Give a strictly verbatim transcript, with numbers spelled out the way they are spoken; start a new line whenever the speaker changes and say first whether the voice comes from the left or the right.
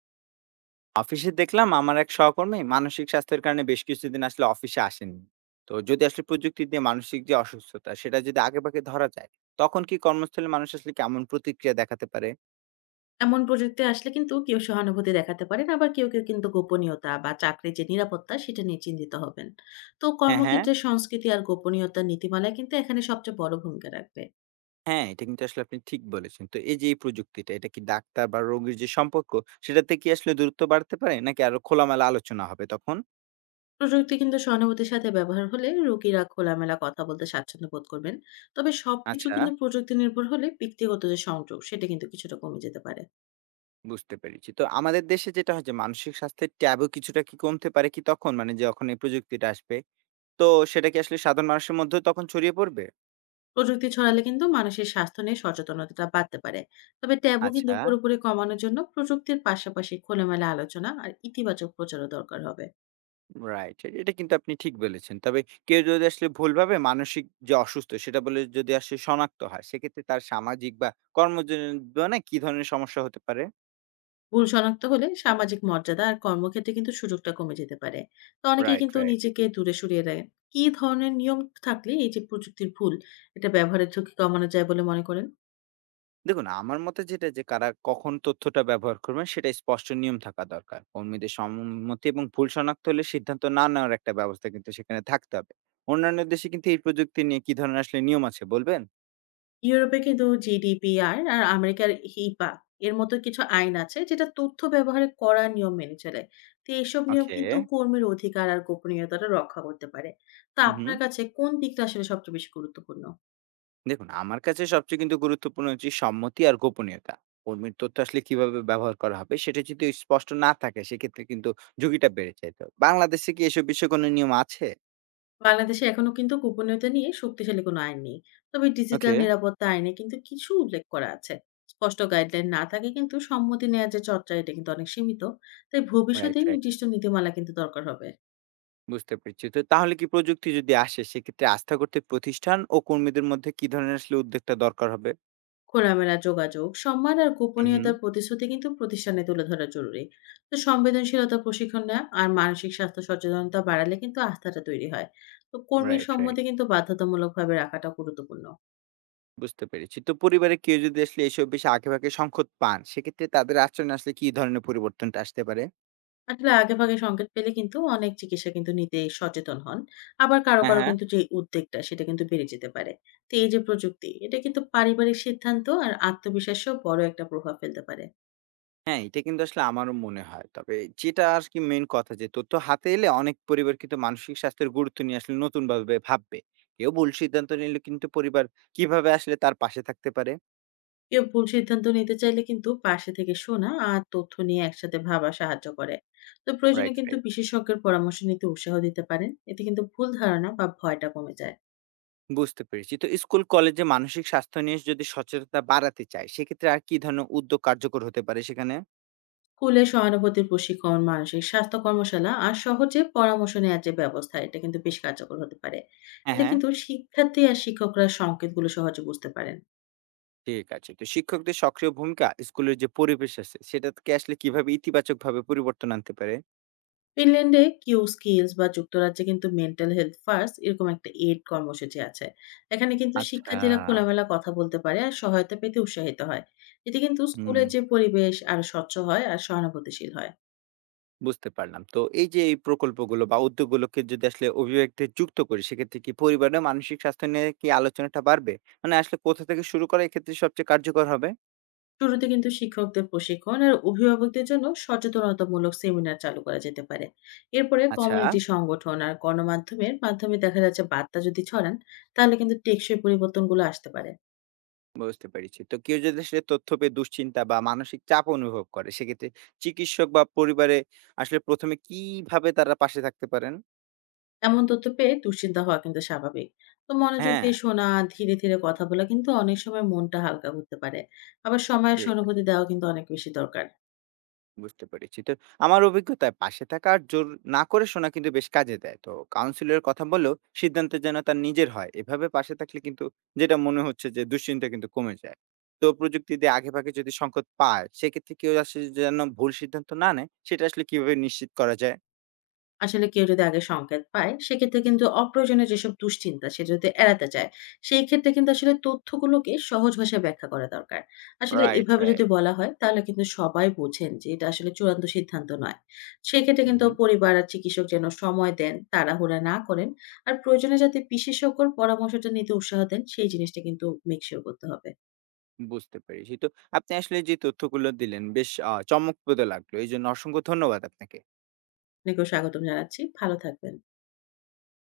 right: অফিসে দেখলাম আমার এক সহকর্মী মানসিক স্বাস্থ্যের কারণে বেশ কিছুদিন আসলে অফিসে আসেননি। তো যদি আসলে প্রযুক্তি দিয়ে মানসিক যে অসুস্থতা সেটা যদি আগে ভাগে ধরা যায়, তখন কি কর্মস্থলে মানুষ আসলে কেমন প্রতিক্রিয়া দেখাতে পারে?
left: এমন প্রযুক্তি আসলে কিন্তু কেউ সহানুভূতি দেখাতে পারেন, আবার কেউ কেউ কিন্তু গোপনীয়তা বা চাকরির যে নিরাপত্তা সেটা নিয়ে চিন্তিত হবেন। তো
right: হ্যাঁ, হ্যাঁ,
left: কর্মক্ষেত্রে সংস্কৃতি আর গোপনীয়তার নীতিমালা কিন্তু এখানে সবচেয়ে বড় ভূমিকা রাখবে।
right: হ্যাঁ, এটা কিন্তু আসলে আপনি ঠিক বলেছেন। তো এই যে এই প্রযুক্তিটা, এটা কি ডাক্তার বা রোগীর যে সম্পর্ক, সেটাতে কি আসলে দূরত্ব বাড়তে পারে নাকি আরো খোলামেলা আলোচনা হবে তখন?
left: প্রযুক্তি কিন্তু সহানুভূতির সাথে ব্যবহার হলে রোগীরা খোলামেলা কথা বলতে স্বাচ্ছন্দ্য বোধ করবেন। তবে সবকিছু
right: আচ্ছা,
left: কিন্তু প্রযুক্তি নির্ভর হলে ব্যক্তিগত যে সংযোগ সেটা কিন্তু কিছুটা কমে যেতে পারে।
right: বুঝতে পেরেছি। তো আমাদের দেশে যেটা হয় যে মানসিক স্বাস্থ্যের ট্যাবও কিছুটা কি কমতে পারে কি তখন, মানে যখন এই প্রযুক্তিটা আসবে? তো সেটা কি আসলে সাধারণ মানুষের মধ্যেও তখন ছড়িয়ে পড়বে?
left: প্রযুক্তি ছড়ালে কিন্তু মানুষের স্বাস্থ্য নিয়ে সচেতনতাটা বাড়তে পারে। তবে ট্যাবু কিন্তু
right: আচ্ছা,
left: পুরোপুরি কমানোর জন্য প্রযুক্তির পাশাপাশি খোলামেলা আলোচনা আর ইতিবাচক প্রচারও দরকার হবে।
right: রাইট। এটা কিন্তু আপনি ঠিক বলেছেন। তবে কেউ যদি আসলে ভুলভাবে মানসিক যে অসুস্থ সেটা বলে যদি আসলে শনাক্ত হয়, সেক্ষেত্রে তার সামাজিক বা কর্মজীবনে কি ধরনের সমস্যা হতে পারে?
left: ভুল শনাক্ত হলে সামাজিক মর্যাদা আর কর্মক্ষেত্রে কিন্তু সুযোগটা কমে যেতে পারে। তো অনেকে
right: রাইট,
left: কিন্তু
right: রাইট।
left: নিজেকে দূরে সরিয়ে রাখেন। কি ধরনের নিয়ম থাকলে এই যে প্রযুক্তির ভুল, এটা ব্যবহারের ঝুঁকি কমানো যায় বলে মনে করেন?
right: দেখুন, আমার মতে যেটা যে কারা কখন তথ্যটা ব্যবহার করবেন সেটা স্পষ্ট নিয়ম থাকা দরকার। কর্মীদের সম্মতি এবং ভুল শনাক্ত হলে সিদ্ধান্ত না নেওয়ার একটা ব্যবস্থা কিন্তু সেখানে থাকতে হবে। অন্যান্য দেশে কিন্তু এই প্রযুক্তি নিয়ে কি ধরনের আসলে নিয়ম আছে বলবেন?
left: ইউরোপে কিন্তু GDPR আর আমেরিকার হিপা এর মতো কিছু আইন আছে, যেটা তথ্য ব্যবহারে কড়া নিয়ম মেনে চলে। তো এইসব নিয়ম
right: ওকে।
left: কিন্তু কর্মীর অধিকার আর গোপনীয়তাটা রক্ষা করতে পারে। তো
right: হু, হু।
left: আপনার কাছে কোন দিকটা আসলে সবচেয়ে বেশি গুরুত্বপূর্ণ?
right: দেখুন, আমার কাছে সবচেয়ে কিন্তু গুরুত্বপূর্ণ হচ্ছে সম্মতি আর গোপনীয়তা। কর্মীর তথ্য আসলে কিভাবে ব্যবহার করা হবে সেটা যদি স্পষ্ট না থাকে, সেক্ষেত্রে কিন্তু ঝুঁকিটা বেড়ে যায়। তো বাংলাদেশে কি এসব বিষয়ে কোনো নিয়ম আছে?
left: বাংলাদেশে এখনো কিন্তু গোপনীয়তা নিয়ে শক্তিশালী কোনো আইন নেই। তবে ডিজিটাল
right: ওকে।
left: নিরাপত্তা আইনে কিন্তু কিছু উল্লেখ করা আছে। স্পষ্ট গাইডলাইন না থাকে কিন্তু সম্মতি নেওয়ার যে চর্চা, এটা কিন্তু অনেক সীমিত। তাই ভবিষ্যতে
right: রাইট, রাইট।
left: নির্দিষ্ট নীতিমালা কিন্তু দরকার হবে।
right: বুঝতে পেরেছি। তো তাহলে কি প্রযুক্তি যদি আসে, সেক্ষেত্রে আস্থা করতে প্রতিষ্ঠান ও কর্মীদের মধ্যে কি ধরনের আসলে উদ্যোগটা দরকার হবে?
left: খোলামেলা যোগাযোগ, সম্মান আর
right: হুম।
left: গোপনীয়তার প্রতিশ্রুতি কিন্তু প্রতিষ্ঠানে তুলে ধরা জরুরি। তো সংবেদনশীলতা প্রশিক্ষণ নেওয়া আর মানসিক স্বাস্থ্য সচেতনতা বাড়ালে কিন্তু আস্থাটা তৈরি হয়। তো কর্মীর
right: রাইট,
left: সম্মতি
right: রাইট।
left: কিন্তু বাধ্যতামূলকভাবে রাখাটা গুরুত্বপূর্ণ।
right: বুঝতে পেরেছি। তো পরিবারে কেউ যদি আসলে এসব বিষয়ে আগে ভাগে সংকট পান, সেক্ষেত্রে তাদের আচরণে আসলে কি ধরনের পরিবর্তনটা আসতে পারে?
left: আসলে আগেভাগে সংকেত পেলে কিন্তু অনেক চিকিৎসা কিন্তু নিতে সচেতন হন। আবার কারো,
right: হ্যাঁ,
left: কারো
right: হ্যাঁ।
left: কিন্তু যে উদ্বেগটা সেটা কিন্তু বেড়ে যেতে পারে। তো এই যে প্রযুক্তি, এটা কিন্তু পারিবারিক সিদ্ধান্ত আর আত্মবিশ্বাসেও বড় একটা প্রভাব ফেলতে পারে।
right: হ্যাঁ, এটা কিন্তু আসলে আমারও মনে হয়। তবে যেটা আরকি মেইন কথা, যে তথ্য হাতে এলে অনেক পরিবার কিন্তু মানসিক স্বাস্থ্যের গুরুত্ব নিয়ে আসলে নতুনভাবে ভাববে। কেউ ভুল সিদ্ধান্ত নিলে কিন্তু পরিবার কিভাবে আসলে তার পাশে থাকতে পারে?
left: কেউ ভুল সিদ্ধান্ত নিতে চাইলে কিন্তু পাশে থেকে শোনা আর তথ্য নিয়ে একসাথে ভাবা সাহায্য করে। তো প্রয়োজনে
right: রাইট,
left: কিন্তু
right: রাইট।
left: বিশেষজ্ঞের পরামর্শ নিতে উৎসাহ দিতে পারেন, এতে কিন্তু ভুল ধারণা বা ভয়টা কমে যায়।
right: বুঝতে পেরেছি। তো স্কুল, কলেজে মানসিক স্বাস্থ্য নিয়ে যদি সচেতনতা বাড়াতে চায়, সেক্ষেত্রে আর কি ধরনের উদ্যোগ কার্যকর হতে পারে সেখানে?
left: স্কুলে সহানুভূতির প্রশিক্ষণ, মানসিক স্বাস্থ্য কর্মশালা আর সহজে পরামর্শ নেওয়ার যে ব্যবস্থা, এটা কিন্তু বেশ কার্যকর হতে পারে।
right: হ্যাঁ,
left: এতে
right: হ্যাঁ।
left: কিন্তু শিক্ষার্থী আর শিক্ষকরা সংকেতগুলো সহজে বুঝতে পারেন।
right: ঠিক আছে। তো শিক্ষকদের সক্রিয় ভূমিকা স্কুলের যে পরিবেশ আছে, সেটাকে আসলে কিভাবে ইতিবাচকভাবে পরিবর্তন আনতে পারে?
left: ফিনল্যান্ডে কিউ স্কিলস বা যুক্তরাজ্যে কিন্তু মেন্টাল হেলথ ফার্স্ট, এরকম একটা এড কর্মসূচি আছে। এখানে কিন্তু
right: আচ্ছা।
left: শিক্ষার্থীরা খোলামেলা কথা বলতে পারে আর সহায়তা পেতে উৎসাহিত হয়। এতে কিন্তু
right: হুম।
left: স্কুলের যে পরিবেশ আর স্বচ্ছ হয় আর সহানুভূতিশীল হয়।
right: বুঝতে পারলাম। তো এই যে এই প্রকল্পগুলো বা উদ্যোগগুলোকে যদি আসলে অভিভাবকদের যুক্ত করি, সেক্ষেত্রে কি পরিবারের মানসিক স্বাস্থ্য নিয়ে কি আলোচনাটা বাড়বে? মানে আসলে কোথা থেকে শুরু করা এক্ষেত্রে সবচেয়ে কার্যকর হবে?
left: শুরুতে কিন্তু শিক্ষকদের প্রশিক্ষণ আর অভিভাবকদের জন্য সচেতনতামূলক সেমিনার চালু করা যেতে পারে। এরপরে
right: আচ্ছা,
left: কমিউনিটি সংগঠন আর গণমাধ্যমের মাধ্যমে দেখা যাচ্ছে বার্তা যদি ছড়ান, তাহলে কিন্তু টেকসই পরিবর্তনগুলো আসতে পারে।
right: বুঝতে পেরেছি। তো কেউ যদি আসলে তথ্য পেয়ে দুশ্চিন্তা বা মানসিক চাপ অনুভব করে, সেক্ষেত্রে চিকিৎসক বা পরিবারে আসলে প্রথম এ কিভাবে তারা পাশে থাকতে পারেন?
left: এমন তথ্য পেয়ে দুশ্চিন্তা হওয়া কিন্তু স্বাভাবিক। তো মনোযোগ
right: হ্যাঁ,
left: দিয়ে শোনা, ধীরে ধীরে কথা বলা কিন্তু অনেক সময় মনটা হালকা করতে পারে। আবার সময়ের
right: ঠিক
left: সহানুভূতি
right: আছে।
left: দেওয়া কিন্তু অনেক বেশি দরকার।
right: বুঝতে পেরেছি। তো আমার অভিজ্ঞতায় পাশে থাকা আর জোর না করে শোনা কিন্তু বেশ কাজে দেয়। তো কাউন্সিলরের কথা বললেও সিদ্ধান্ত যেন তার নিজের হয়। এভাবে পাশে থাকলে কিন্তু, যেটা মনে হচ্ছে, যে দুশ্চিন্তা কিন্তু কমে যায়। তো প্রযুক্তি দিয়ে আগেভাগে যদি সংকট পায়, সেক্ষেত্রে কেউ আসলে যেন ভুল সিদ্ধান্ত না নেয়, সেটা আসলে কিভাবে নিশ্চিত করা যায়?
left: আসলে কেউ যদি আগে সংকেত পায়, সেক্ষেত্রে কিন্তু অপ্রয়োজনীয় যেসব দুশ্চিন্তা সে যদি এড়াতে চায়, সেই ক্ষেত্রে কিন্তু আসলে তথ্যগুলোকে সহজ ভাষায় ব্যাখ্যা করা দরকার। আসলে
right: রাইট,
left: এভাবে যদি
right: রাইট।
left: বলা হয় তাহলে কিন্তু সবাই বোঝেন যে এটা আসলে চূড়ান্ত সিদ্ধান্ত নয়। সেক্ষেত্রে
right: হুম,
left: কিন্তু
right: হুম।
left: পরিবার আর চিকিৎসক যেন সময় দেন, তাড়াহুড়া না করেন। আর প্রয়োজনে যাতে বিশেষজ্ঞর পরামর্শটা নিতে উৎসাহ দেন, সেই জিনিসটা কিন্তু মেক সিউর করতে হবে।
right: বুঝতে পেরেছি। তো আপনি আসলে যে তথ্যগুলো দিলেন বেশ আ চমকপ্রদ লাগলো। এইজন্য অসংখ্য ধন্যবাদ আপনাকে।
left: আপনাকেও স্বাগতম জানাচ্ছি। ভালো থাকবেন।